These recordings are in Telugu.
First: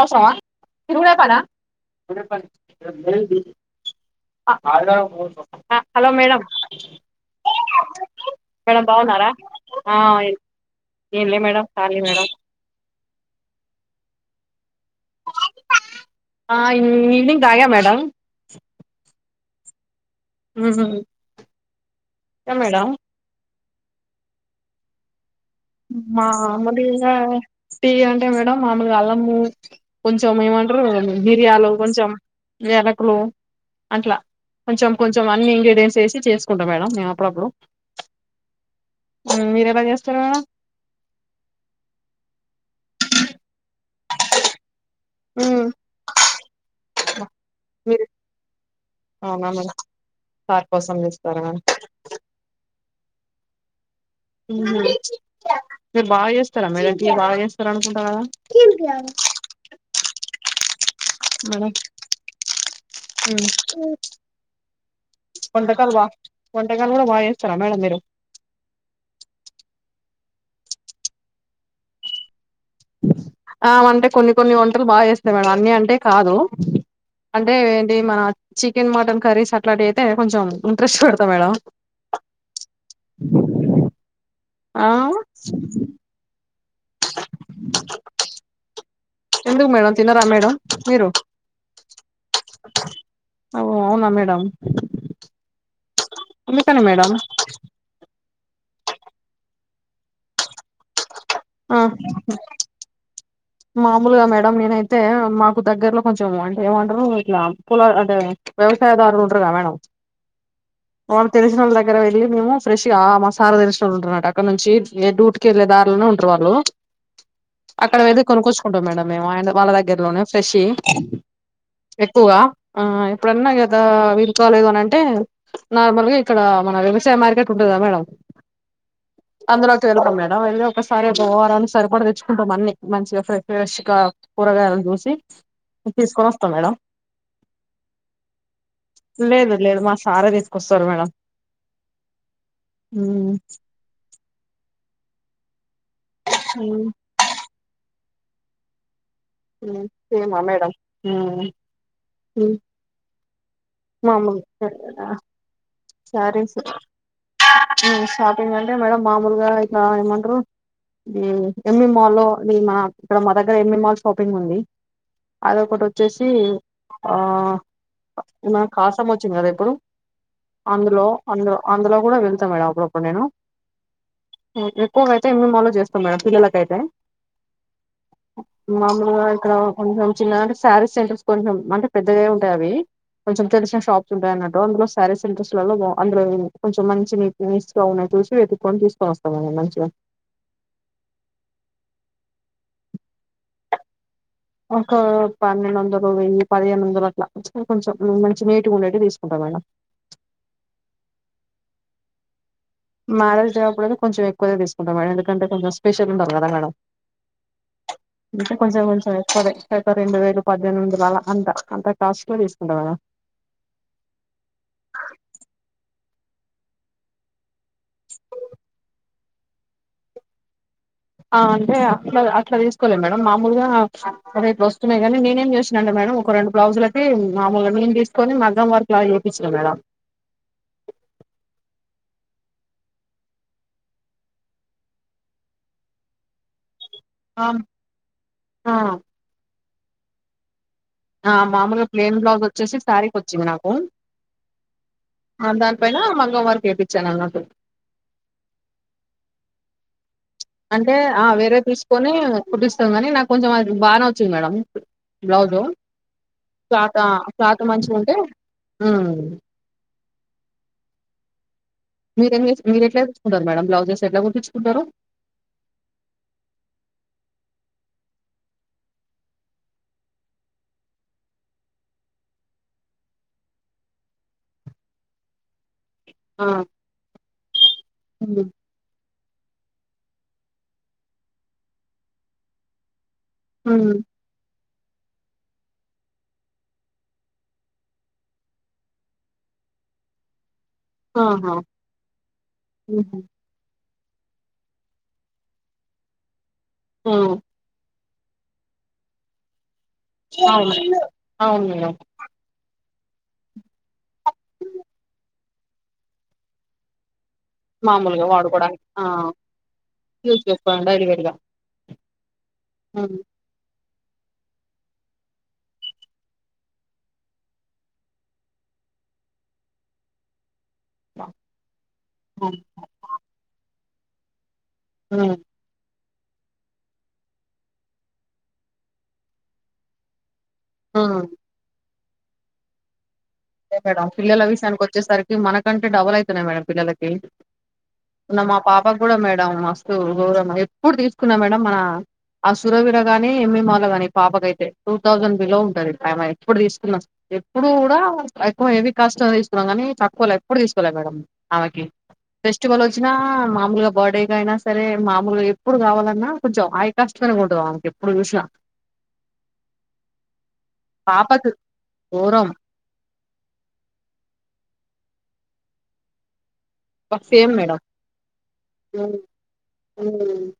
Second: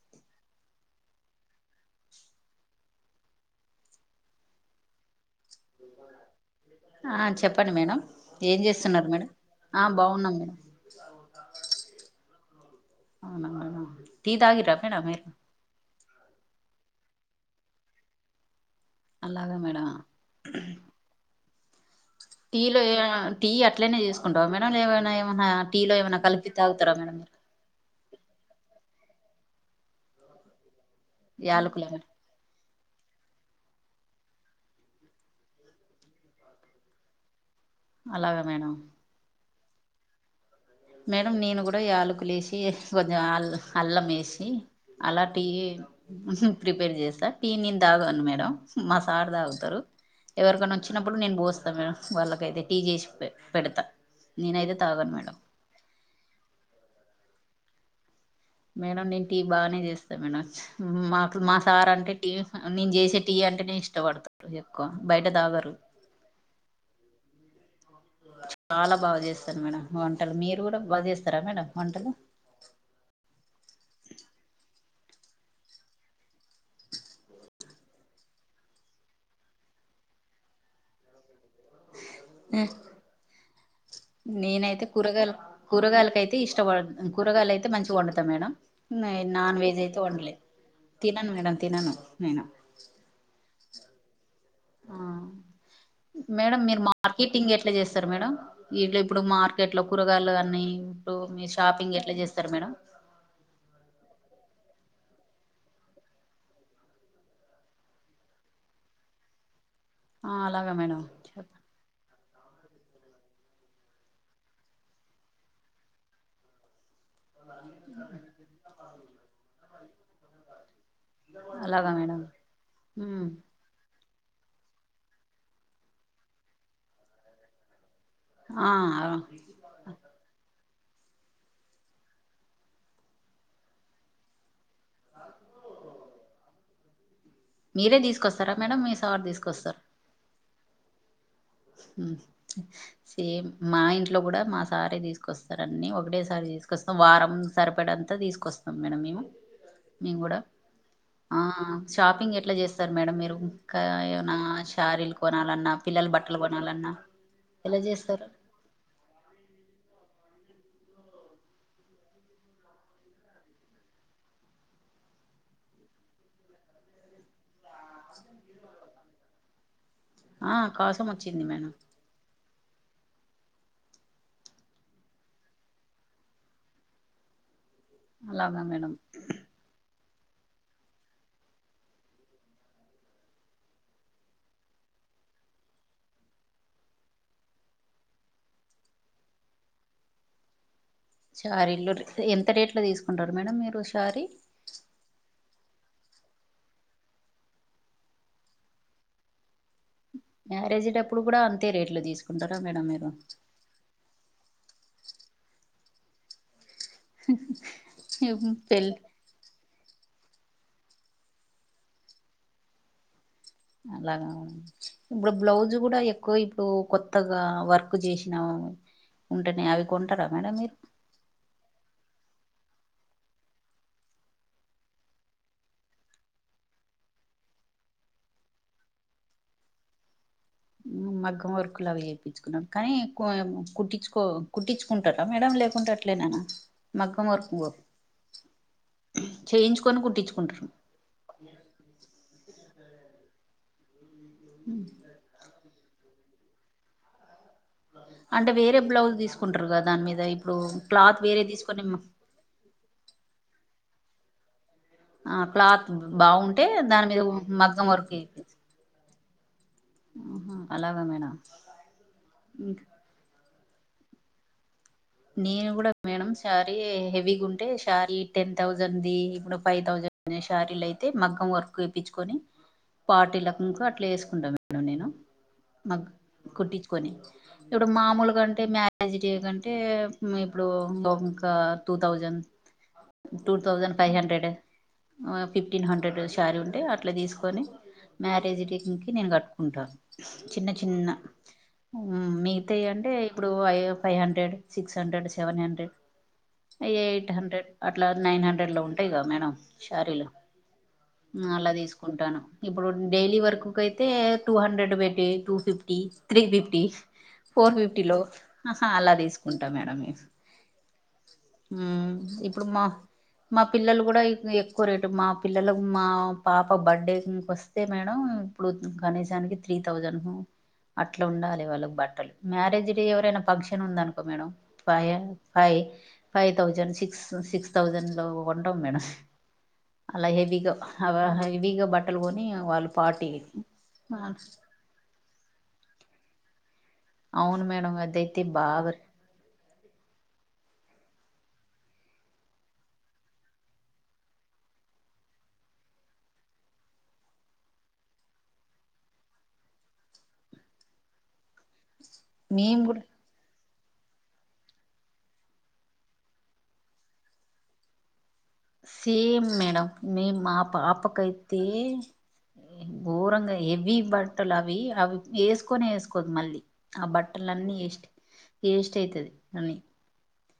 అవసరమా తిరుగుడే పనా డే పనీ హలో మేడం ఆ చెప్పండి మేడం ఏం మేడం చేస్తున్నారు బాగున్నారా ఆ ఆ బాగున్నాం మేడం ఏంలే మేడం కాళీ మేడం అవున టి తగిర్రా ఆ ఇ [unintelligible] గ్ గాయ మేడం అలాగా మేడం ఆ టీలో ఏ టీ అట్లనే చేసుకుంటావా మేడం లే ఏైనా మామలుగా మీరు టీ అంటే మేడం మామలుగా అళ్ళం కొంచం ఏమన్ టారు మిర్యాలు యాలకులా మేడం కొంచం యలకులు అట్లా కొంచెం కొంచెం అన్ని ఇంగ్రిడియంట్స్ వేసి చేసుకుంటా మేడం నేను అప్పుడప్పుడు అలాగా మేడం మీరేలా చేస్తారు మేడం మేడం నేను కూడా ఈ ఆలుకులేసి కొంచెం అల్ అల్లం వేసి అలా టీ మేడం ప్రిపేర్ చేస్తా టీ నేను మీరు తాగాను మేడం మా సార్ అవునా మేడం తాగుతారు సార్ ఎవరికన్నా కోసం వచ్చినప్పుడు నేను చేస్తారా పోస్తా మేడం వాళ్ళకైతే టీ చేసుంటే పెడత ఉ మీరు బాగా చేస్తారా మేడం టీ బాగా చేస్తారు అనుకుంటా కదా మేడం నేను టీ బాగానే చేస్తా మేడం మాకు మా మేడం సార్ అంటే టీ నేను చేసే టీ అంటే నేను ఇష్టపడతారు ఎక్కువ బయట తాగరు అస్తారా మేడం మీరు. చాలా బాగా జెస్తాారు మేడం వంటలు మీరు కూడా బాగా జెస్తారా మేడం వంటలు. అ అంటే కొన్ని కొన్ని వంటలు బాగా చేస్తాయి మేడం అన్నీ అంటే కాదూ అంటే ఏంటి మన చికెన్ మటన్ కర్రీస్ అట్లాంటివి అయితే కొంచెం ఇంట్రెస్ట్ పెడతా మేడం. నేనైతే ఆ కూరగాయలు కూరగాయలకైతే ఇష్. కూరగాయలు అయితే మంచిగా వంతా మేడం నేన్ నాన్ ఎందుకు వెజ్ మేడం అయితే తినరా వొండలే మేడం మీరు తినను మేడం తినను నేను. అవునా మేడం ఆ మేడం మీరు అందుకని మేడం మార్కెటింగ్ ఎట్లా చేస్తారు మేడం ఇట్లా ఇప్పుడు మా. మార్కెట్ లో కూరగాయలు అన్నీ. ఇప్పుడు మీ ఆ షాపింగ్ ఎట్లా జెస్తారు మేడం. మామూలుగా మేడం నేనైతే మాకు దగ్గరలో కొంచెం అంటే ఏమంటారు ఇట్లా పొల అంటే వ్యవసాయదారులు ఉంటారుగా మేడం. ఆ, అలాగా మేడం అవున్ చెప్పండి తెలిసినోళ్ల దగ్గర వెళ్లి. మేము ఫ్రెష్ గా మ సార్ కు తెలిసినోళ్లు ఉంటున్నట అక్కడ నుంచి ఎ డ్యూటీకెళ్లే దారులోనే ఉంటారు వాళ్ళు. [inaudible] కొనుకూచుకుంటాం మేడ మేము అయన వాళ్ళ దగ్గరలోనే ఫ్రెష్ యి అలాగా మేడం ఎక్కువగా అ మ్మ్ ఎప్పుడన్నా కదా. అ విలుకలేదు అని అంటే నార్మల్గా ఇక్కడ మన వ్యవసాయం మార్కెట్ ఉంటంది గద మేడం. ఆ అందులో కెళ్తాం మేడం వెళ్లి. ఒక్కసారి గోవరాన్ సరి కూడా తెచ్చుకుంటాం అన్ని. మంచిగా ప్రే ప్రేష్ గ కూరగాయలు చూసి తీసుకొని వొస్తాం మేడం. మీరే తీసుకొస్తారా మేడం మీ సార్ తీసుకొస్తార. కోస్సర్ మేడం. ఉ సేమ్ మా ఇంట్లో గుడా మా. సారే తీసుకొస్తా. అన్నీ ఒకటేసారి తీసుకొస్తా వారమ్. సరిపడ అంతా తీసుకొస్తాం మేడం మేము. మేము కూడా సేమా మేడం ఆ ఉమ్ షాపింగ్ ఎట్లా జెస్తారు మేడం మీరు ఇంకా ఏమన్నా షారీలు కొనాలన్నా. పిల్లల బట్టలు సారీస్ కొనాలన్నా ఎలా ఊమ్ చేస్తారు షాపింగ్ అంటే మేడం మామూలుగా ఇట్లా ఏమంటారు. ఈ ఎమ్ మీమ్ మాల్లో మి మా ఇక్కడ మా దగ్గర ఎమ్ మీమ్ మాల్ షాపింగ్ ఉందీ అదొ ఒకటి వచ్చేసి ఆ. నిన్న కాసమ్ మొచ్చింది గద ఎ. ఇప్పుడు. ఆ అందులో కాసం వచ్చింది అందులో మేడం అందులో కూడా వెళ్తా మేడం అపు. నేను ఎక్కువగాయితే మిమలు చేస్తాం మేడం పిల్లలకయితే. అలాగా మేడం మాములుగా ఇక్కడ కొంచం. చిన్నంటే శారీస్ సెంటర్స్ కొంచెం అంటే పెద్దదే ఉంటాదే అదీ కొంచెం తెలిసిన షాప్స్ ఉంటాయిన్నట్టు అందులో శారీస్. సెంటలలో వ అందులో కొంచం మంచివీ చూసుకొని చూసి వెతుకొని తీసుకొని వస్తామండి మంచిగ. రీలు ఎంత డేట్ లో తీసుకుంటారు మేడం మీరు రీ ఒక పన్నెండు వందలు వెయ్యి పదిహేను వందలు అట్లా కొంచెం మంచి నేటిగా ఉండేవి తీసుకుంటాం మేడం మ్యారేజ్టప్పుడు కూడా అంతే రేట్ లో తీసుకుంటారు మారలు జేబప్పుడ కొంచెం ఎక్కువగా తీసుకుంటా మేడం ఎందుకంటే కొంచెం స్పెషల్ ఉండాడం ఇకా కొంచెం పెళ్ళి కొంచెం ఎ కొర అ రెండు వేలు పద్దెనిమిది వాళ్ అంత అంత కాస్ట్ లో తీసుకుంటవాళ్ళ అలాగా ఉవు ఇప్పుడు బ్లౌజ్ కూడా ఎక్కువ ఇకు ఇప్పుడు కొత్తగా వర్క్ చేసినా ఉంటేనే అవి కొంటారా మేడం మీరు అంటే అట్లా అట్లా తీసుకోలే మేడం మామూలుగా రేపు వస్తుమే కానీ నేనేం చూసినాంటే మేడ ఒక రెండు బ్లౌజులటి మామూలుగా నేను తీసుకొని మగ్గం వరకు అలా చేయిించినా మేడం మీరు మగ్గం వర్కులు అవి చేయిించుకున్నా కానీ కుట్టించుకో కుట్టించుకుంటారా మేడం లేకుంట అట్లేననా మక్కం మొరకు ఆ చేంచ ని కుట్ంచుకుంటారు ఆ మామూలుగా ప్లేైన్ బ్లాస వచ్చేసి సారీకి వచ్చింది నాకు ఆ దానిపైనా మ ార్ కపించాను అంగట్టు అంటే వేరే బ్లౌజ్ తీసుకుంటారు కదా దాని మీద అంటే ఆ వేరే తీసుకొని కుుట్స్త కానీ నాకు కొంచెం అది బానే వచ్చింది మేడడం ఆ క్లాత్ బాగుంటే క్లాత్ ఆ దాని మీద క్లాత్ మగ్గం మంచిగా ఉంటే వరకు అలాగా మేడం మీరు ఇంకా మీరు ఎట్లే చూసుకుంటారు మేడం బ్లౌజెస్ ఎలార్ంచుకుంటారు నేను కూడా మేడం శారీ హెవీగా ఉంటే ారీ టెన్ థౌజండ్ది ఇప్పుడు ఫైవ్ థౌజండ్ శారీలు అయితే మగ్గం వర్క్ చేప్పంచుకొని పటీలం అట్లా వేసుకుంటాను మేడం నేను మ ఆ! కుట్టించుకొని ఇప్పుడు మామూలు హ్మ్. కంటే మ్యాజిక్ చేగం అంటే ఇప్పుడు ఇంకా టూ థౌజండ్ హ్మ్. Two thousand five hundred fifteen hundred sari ఉంటే అట్లా తీసుకొని మ్యారేజ్ డేంగ్కి నేను కట్టుకుంటాను చిన్న చిన్న ఆహా మిగతా అంటే హుహు. ఇప్పుడు అయ ఫైవ్ హండ్రెడ్ సిక్స్ హండ్రెడ్ సె హండ్రెడ్ ఎయిట్ హ్మ్. హండ్రెడ్ అట్లా నైన్ హండ్రెడ్ లో ఉంటాయి కద మేడడం షారీలు అవును అవును అలా మేడం తీసుకుంటాను ఇప్పుడు డైలీ వర్క్ క అయితే టూ హండ్రెడ్ పెట్టటి two fifty three fifty four మామూలుగా వాడుకోవడానికి ఫిఫ్టీలోహా ఆ! అలా తీసుకుంటా మేడం యూజ్ చేసుకోవడం డైలీ వేర్ గా అప్పుడుమా మా పిల్లలు కూడా ఎక్కువ రేటు మా పిల్లలకు మా పాప బర్త్డే వస్తే మేడం ఇప్పుడు కనీసానికి త్రీ థౌజండ్ అట్లా ఉండాలి వాళ్ళకి బట్టలు మ్యారేజ్ డే ఎవరైనా పంక్షన్ ఉందనుకో మేడం ఫయ అదే ఫై ఫైవ్ థౌజండ్ సిక్స్ సిక్స్ తౌసండ్లో కొంటాం మేడమ్ అలా హే హెవీగా బట్ట బట్టలుకొని వాళ్ళు పార్టీ ే మేడం పిల్లల విషయానికి వచ్చేసరికి మనకంటే డబల్ అయితున్నాయి మేడం పిల్లలకి కి అవును మేడం మొన్న అదైతే మా బాగా పాపకు కూడా మేడం గౌరమ ఎప్పుడు తీసుకున్నా మేడం మన ఆ సురవిర గాని ఎమ్మి మాలు గాని పాపక అయితే టూ థౌజండ్ బిలో ఉంటది టై ఎప్పుడు తీసుకున్నా ఎప్పుడు కూడా ఎక్కువ హెవీ కాస్ట్ తీసుకున్నాం కానీ తక్కువల ఎప్పుడు తీసుకోలే మేడం ఆమెకి ఫెస్టివల్ మేము కూడా వచ్చినా మామూలుగా బాడీకైన సరే మాములుగా ఎప్పుడు కావాలన్నా కొంచెం హై కాస్ట్ గానే ఉంటది ఆమెకి ఎప్పుడు చూసినా సేమ్ మేడం మేం మా పాపకి పాపకైతే ఘోరం ఘోరంగా హేవీ బట్టలు అవి అవి వేసుకొనే వేసుకోదు మళ్ళీ ఆ సేమ్ బట్టలన్నీ మేడం ఏస్ ఏస్ట్ హ్మ్ అయితది అన్ని హ్మ్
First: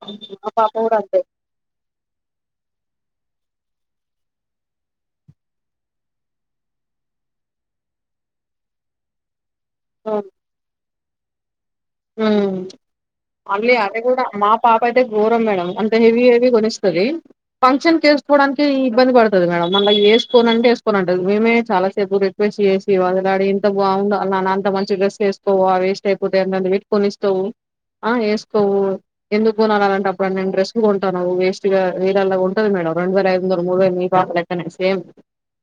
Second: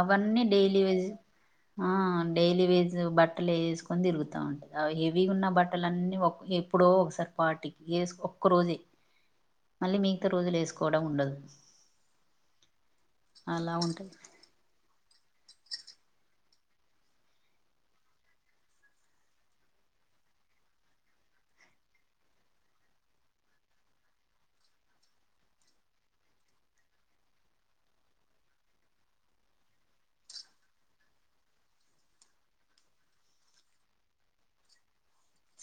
అవన్నీ మా పాప డైలీ కూడా వెజ్ అంతే ఆ డైలీ వెజ్ బట్ట బట్టలు వేసుకొని తిరుగుతూ ఉంటుంది హెవీ ఉన్న బట్టల అన్నీ ఎప్పుడో ఒకసారి పాటికి వేసు ఒక్క రోజే మళ్ళీ మిగతా రోజులు వేస్కో కూడా ఉండదు ఉమ్ అన్ని అలా అది ఉంటది కూడా మా పాప అయితే ఘోరం మేడం అంత హెవీ హెవీ కొనిస్తుంది ఫంక్షన్ క వేసుకోవడానికి ఇబ్బంది పడుతుంది మేడం మళ్ళీ పాపాయితే ఫోరం మేడమ్ అంత హెవీ హెవీ కొనిస్తాది ఫంక్షన్ కి వేసుకోవడానికి ఇబ్బంది పడతాడు మేడమ్ మల్లా వేసుకోని అంటే వేసుకోని ఉంటది మేమే చాలాసేపు రిక్వెస్ట్ చేసి వాదిలాడి ఇంత బాగుందో అ అన్న అంత మంచి డ్రెస్ వేసుకోవా వేస్ట్ అయిపోతా అ కొనిస్తావు ఆ వేసుకోవు ఎందుకు కొనాలంటే అప్పుడు నేను డ్రెస్ కొంటానావు వేస్ట్ గా వేలల్ల కొంటది మేడం రెండు వేల ఐదు వందల మూడు వేల మీ పాప లెక్కనే సేమ్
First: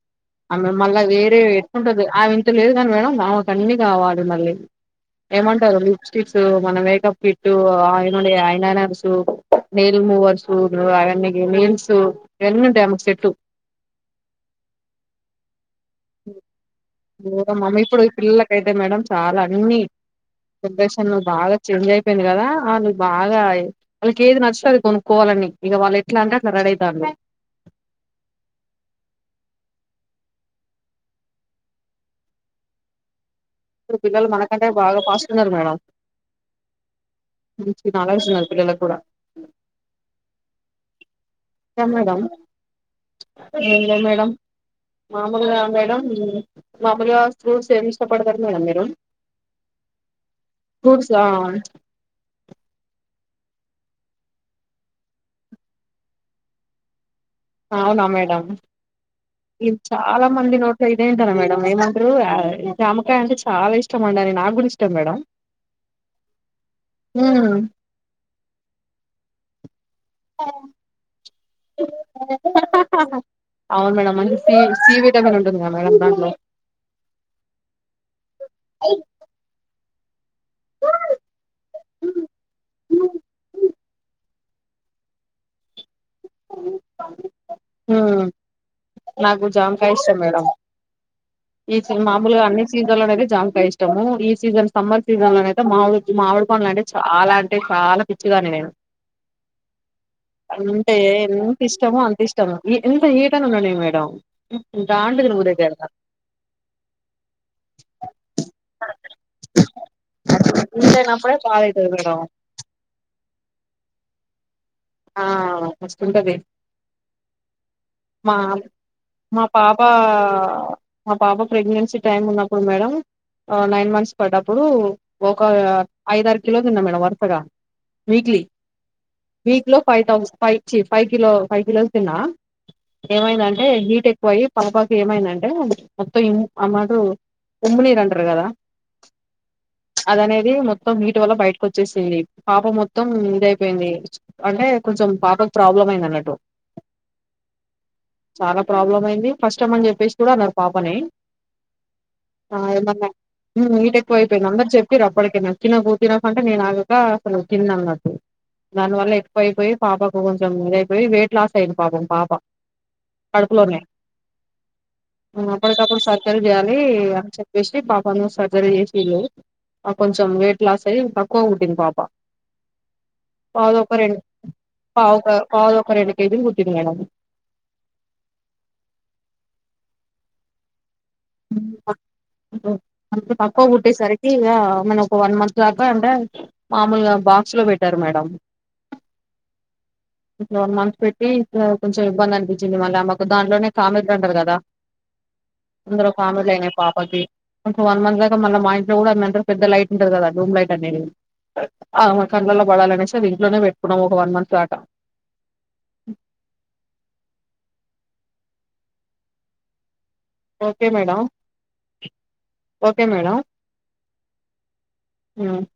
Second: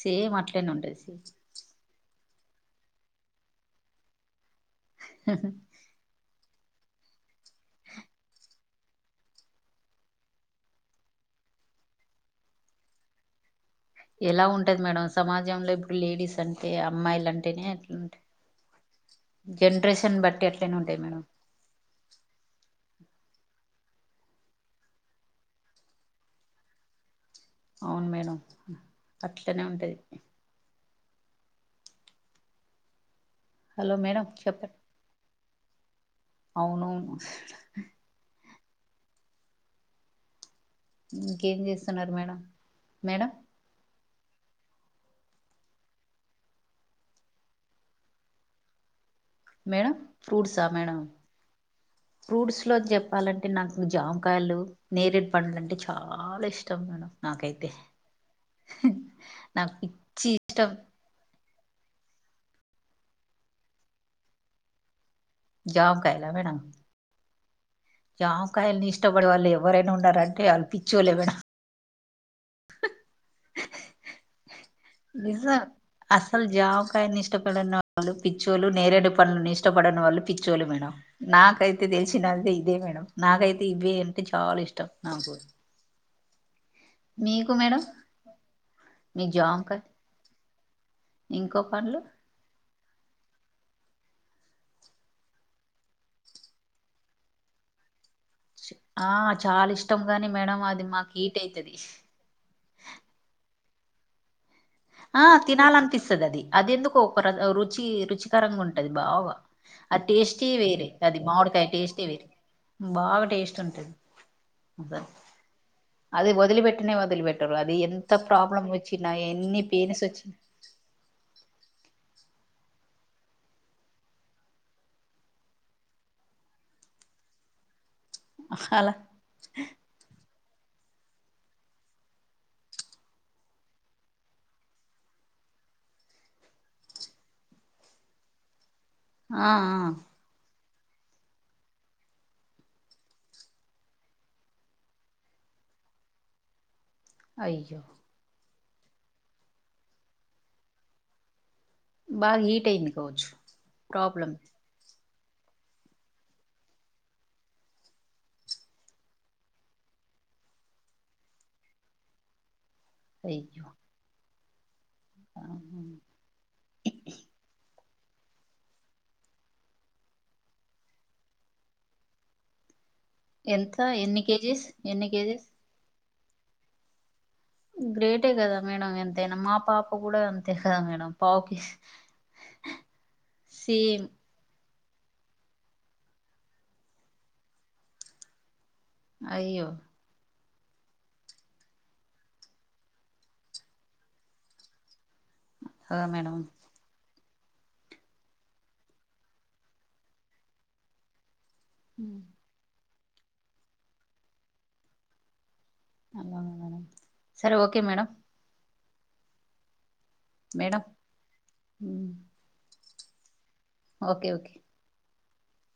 సేమ్ ఆ అట్లనే మే ఉంటది మళ్ళా సేమ్ వేరే ఎటుకుంటది ఆ లేదు గాని మేడం ఆమెకి అన్ని కావాలి మళ్ళీ ఏమంటారు క్ మన మేకప్ కిట్ ఆ ఐననర్స్ నెయిల్ మూవర్స్ అవ నీల్స్ ఇవన్నీ ఉంటాయి సెట్ ఎలా ఉంటది మేడం సమాజంలో లేడీస్ అంటే అమ్మాయిలు అంటేనే మమ్మీ ఇప్పుడు ఈ అట్లుంటాయి పిల్లలకయితే మేడం చాలా అన్ని జనరేషన్ బట్టి అట్లనే ఉంటాయి జనరేషన్ ను మేడం బాగా చేంజ్ అయిపోయింది కదా ను బాగా వాళ్ళకి ఏది నచ్చితే అది కొనుక్కోవాలని ఇక వాళ్ళు ఎట్లా అంటే అట్లా రెడీ అవుతారు అవును మేడం అట్లనే ఉంటది పిల్లలు మనకంటే బాగా పాస్ మేడమ్ అవును అ కూడా ఇంకేం చేస్తున్నారు మేడం మేడం ఏం మేడం మామూలుగా మేడం మామూలుగా ఫ్రూట్స్ ఏం ఇష్టపడతరూ మేడం మీరు మేడం ఫ్రూట్సా మేడం ఫ్రూట్స్ ఫ్రూట్స్ లో చెప్ చెప్పాలంటే నాకు జామకాయలు నేరేడు పండ్లు అంటే చాలా ఇష్టం మేడమ్ అవునా మేడం నాకు ఇది చాలా పిచ్చి మంది ఇష్టం నోట్లో ఇదే వింటాను మేడం ఏమంటారు జామకాయ అంటే చాలా ఇష్టం అండి అని నాకు కూడా ఇష్టం మేడం జవకాయలా మేడమ్ ఉ జామకాయలు నీ ఇష్టపడవాల లే ఎవర ఉండ రంటే అల్ పిచ్చులేవైన అవును మేడమ్ నిజం అసలు జామకాయను ఇష్టపడని వాళ్ళు పిచ్చోలు నేరేడు పండ్లను ఇష్టప పప్పడని వల్ల పిచ్చోలు మేడం నాకైతే తెలిసినతే ఇదే మేడం నాకైతే ఇవే అంటే చాలా ఇష్టం నాకు మీకు మేడం ఉమ్ నాకు కూడా జామకాయ ఇష్టం మేడం ఇంకో ఈ పండ్లు మామూలుగా అన్ని లో అయితే జామకాయ ఇష్టము ఈ సీజన్ సమ్మర్ సీజన్ లో అయితే మా మామిడి పండ్లు అంటే చాలా అంటే చాలా పిచ్చిదాన్ని నేను ఆ చాలా ఇష్టం కానీ మేడం అది అంటే మాకు హీట్ ఎంత అయితది ఇష్టమో అంత ఇష్టము ఎంత హీట్ అయిన ఉండని మేడం దాంట్లో ఆ తినబుద్ధి అయితది తినాల నాకు అనిపిస్తుంది అది అది ఎందుకు ఒక రుచి రుచికరంగా ఉంటది బాగా అది టేస్ట్ వేరే అది అట్లుంటేనప్పుడే బాధ మామిడికాయ అయితది టేస్టే మేడం వేరే బాగా టేస్ట్ ఉంటది. అద ఆ అది మస్తుంటది వదిలిపెట్టినే వదిలిపెట్టరుు అది ఎంత ఎంత ప్రాబ్లం వచ్చిన ఎన్ని పా పెయిన్స్ వచ్చినా మా పాప ప్రెగ్నెన్సీ టైమ్ ఉన్నప్పుడు మేడం నైన్ మంత్స్ పడ్డప్పుడు ఒక ఐద ఆరు కిలోలు తిన్నా మేడం వరుసగా వీక్లీ అలా వీక్ లో ఫైవ్ థౌసండ్ ఫైవ్ చ్చి ఫైవ్ కిలో ఫైవ్ కిలోస్ తిన్న ఏమైందంటే హీట్ ఎక్కువ అయ్యి పలపాకు ఏమైందంటే మొత్తం ఆ మాట ఉమ్మి నీరు అంటారు కదా ఆ ఆ అది అనేది మొత్తం హీట్ వల్ల బయటకు వచ్చేసింది పాప మొత్తం ఇదయిపోయింది అంటే కొంచెం పాపకు ప్రాబ్లం అయింది అన్నట్టు అయ్యో చాలా ప్రాబ్లం అయింది కష్టం అని చెప్పేసి కూడా అన్నారు పాపని బాగా ఆ హీట్ అయింది ఏమన్నా కావచ్చు హీట్ ప్రాబ్లం ఎక్కువైంది అందరు చెప్పి రబ్ ఇప్పటికి నచ్చినవీ తినక అంటే నేను ఆగక అసలు తిన్న అన్నట్టు దాని వల్ల ఎక్కువయిపోయి పాపకు కొంచెం ఇదయిపోయి వెయిట్ లాస్ అయింది పాపకు పాప అయ్యో కడుపులోనే ఆహా. అప్పటికప్పుడు సర్జరీ చేయాలి అని చెప్పేసి పం కొను సర్జరీ చేసి నారు కొంచెం వెయిట్ లాస్ అయ్యి తక్కువ పుట్టింది పాప పావు ఎంత తక్కువ రెండు ఎన్ని కేజీస్ ఎన్ని పావు క కేజీస్ పావు తక్కువ రెండు ఎదిరిపుట్టింది మేడం గ్రేటే కదా మేడం ఎంతైనా మా పాప కూడా అంతే కదా మేడం పావు కేజీ అంత తక్కవ పుట్టే సేమ్ సరికి ఇగ మన ఒక వన్ మంత్ దాకా అంటే మామూలుగా బాక్స్ లో పెట్టారు మేడం అయ్యో ఇట్లా వన్ మంత్ పెట్టి ఇక కొంచెం ఇబ్బంది అనిపించింది మళ్ళా ఆమెకు దాంట్లోనే కామెర్లు అంటారు కదా కదా అందురో మేడం ఒకామెకాయినాయి పాపకి కొంచం వన్ మంత్ లాగా మళ్ళీ మా ఇంట్లో కూడా అంటరు పెద్ద లైట్ ఉంటంది కదా డూమ్ లైట్ అనేది ఉమ్, ఆమే కడ్లల్లో బడాలే కచ్చి ఇంట్లోనే పెట్టుకున్నాం ఒక వన్ మంత్ దాకా అలా మేడం సరే okay madam madam okay madam okay okay ఉం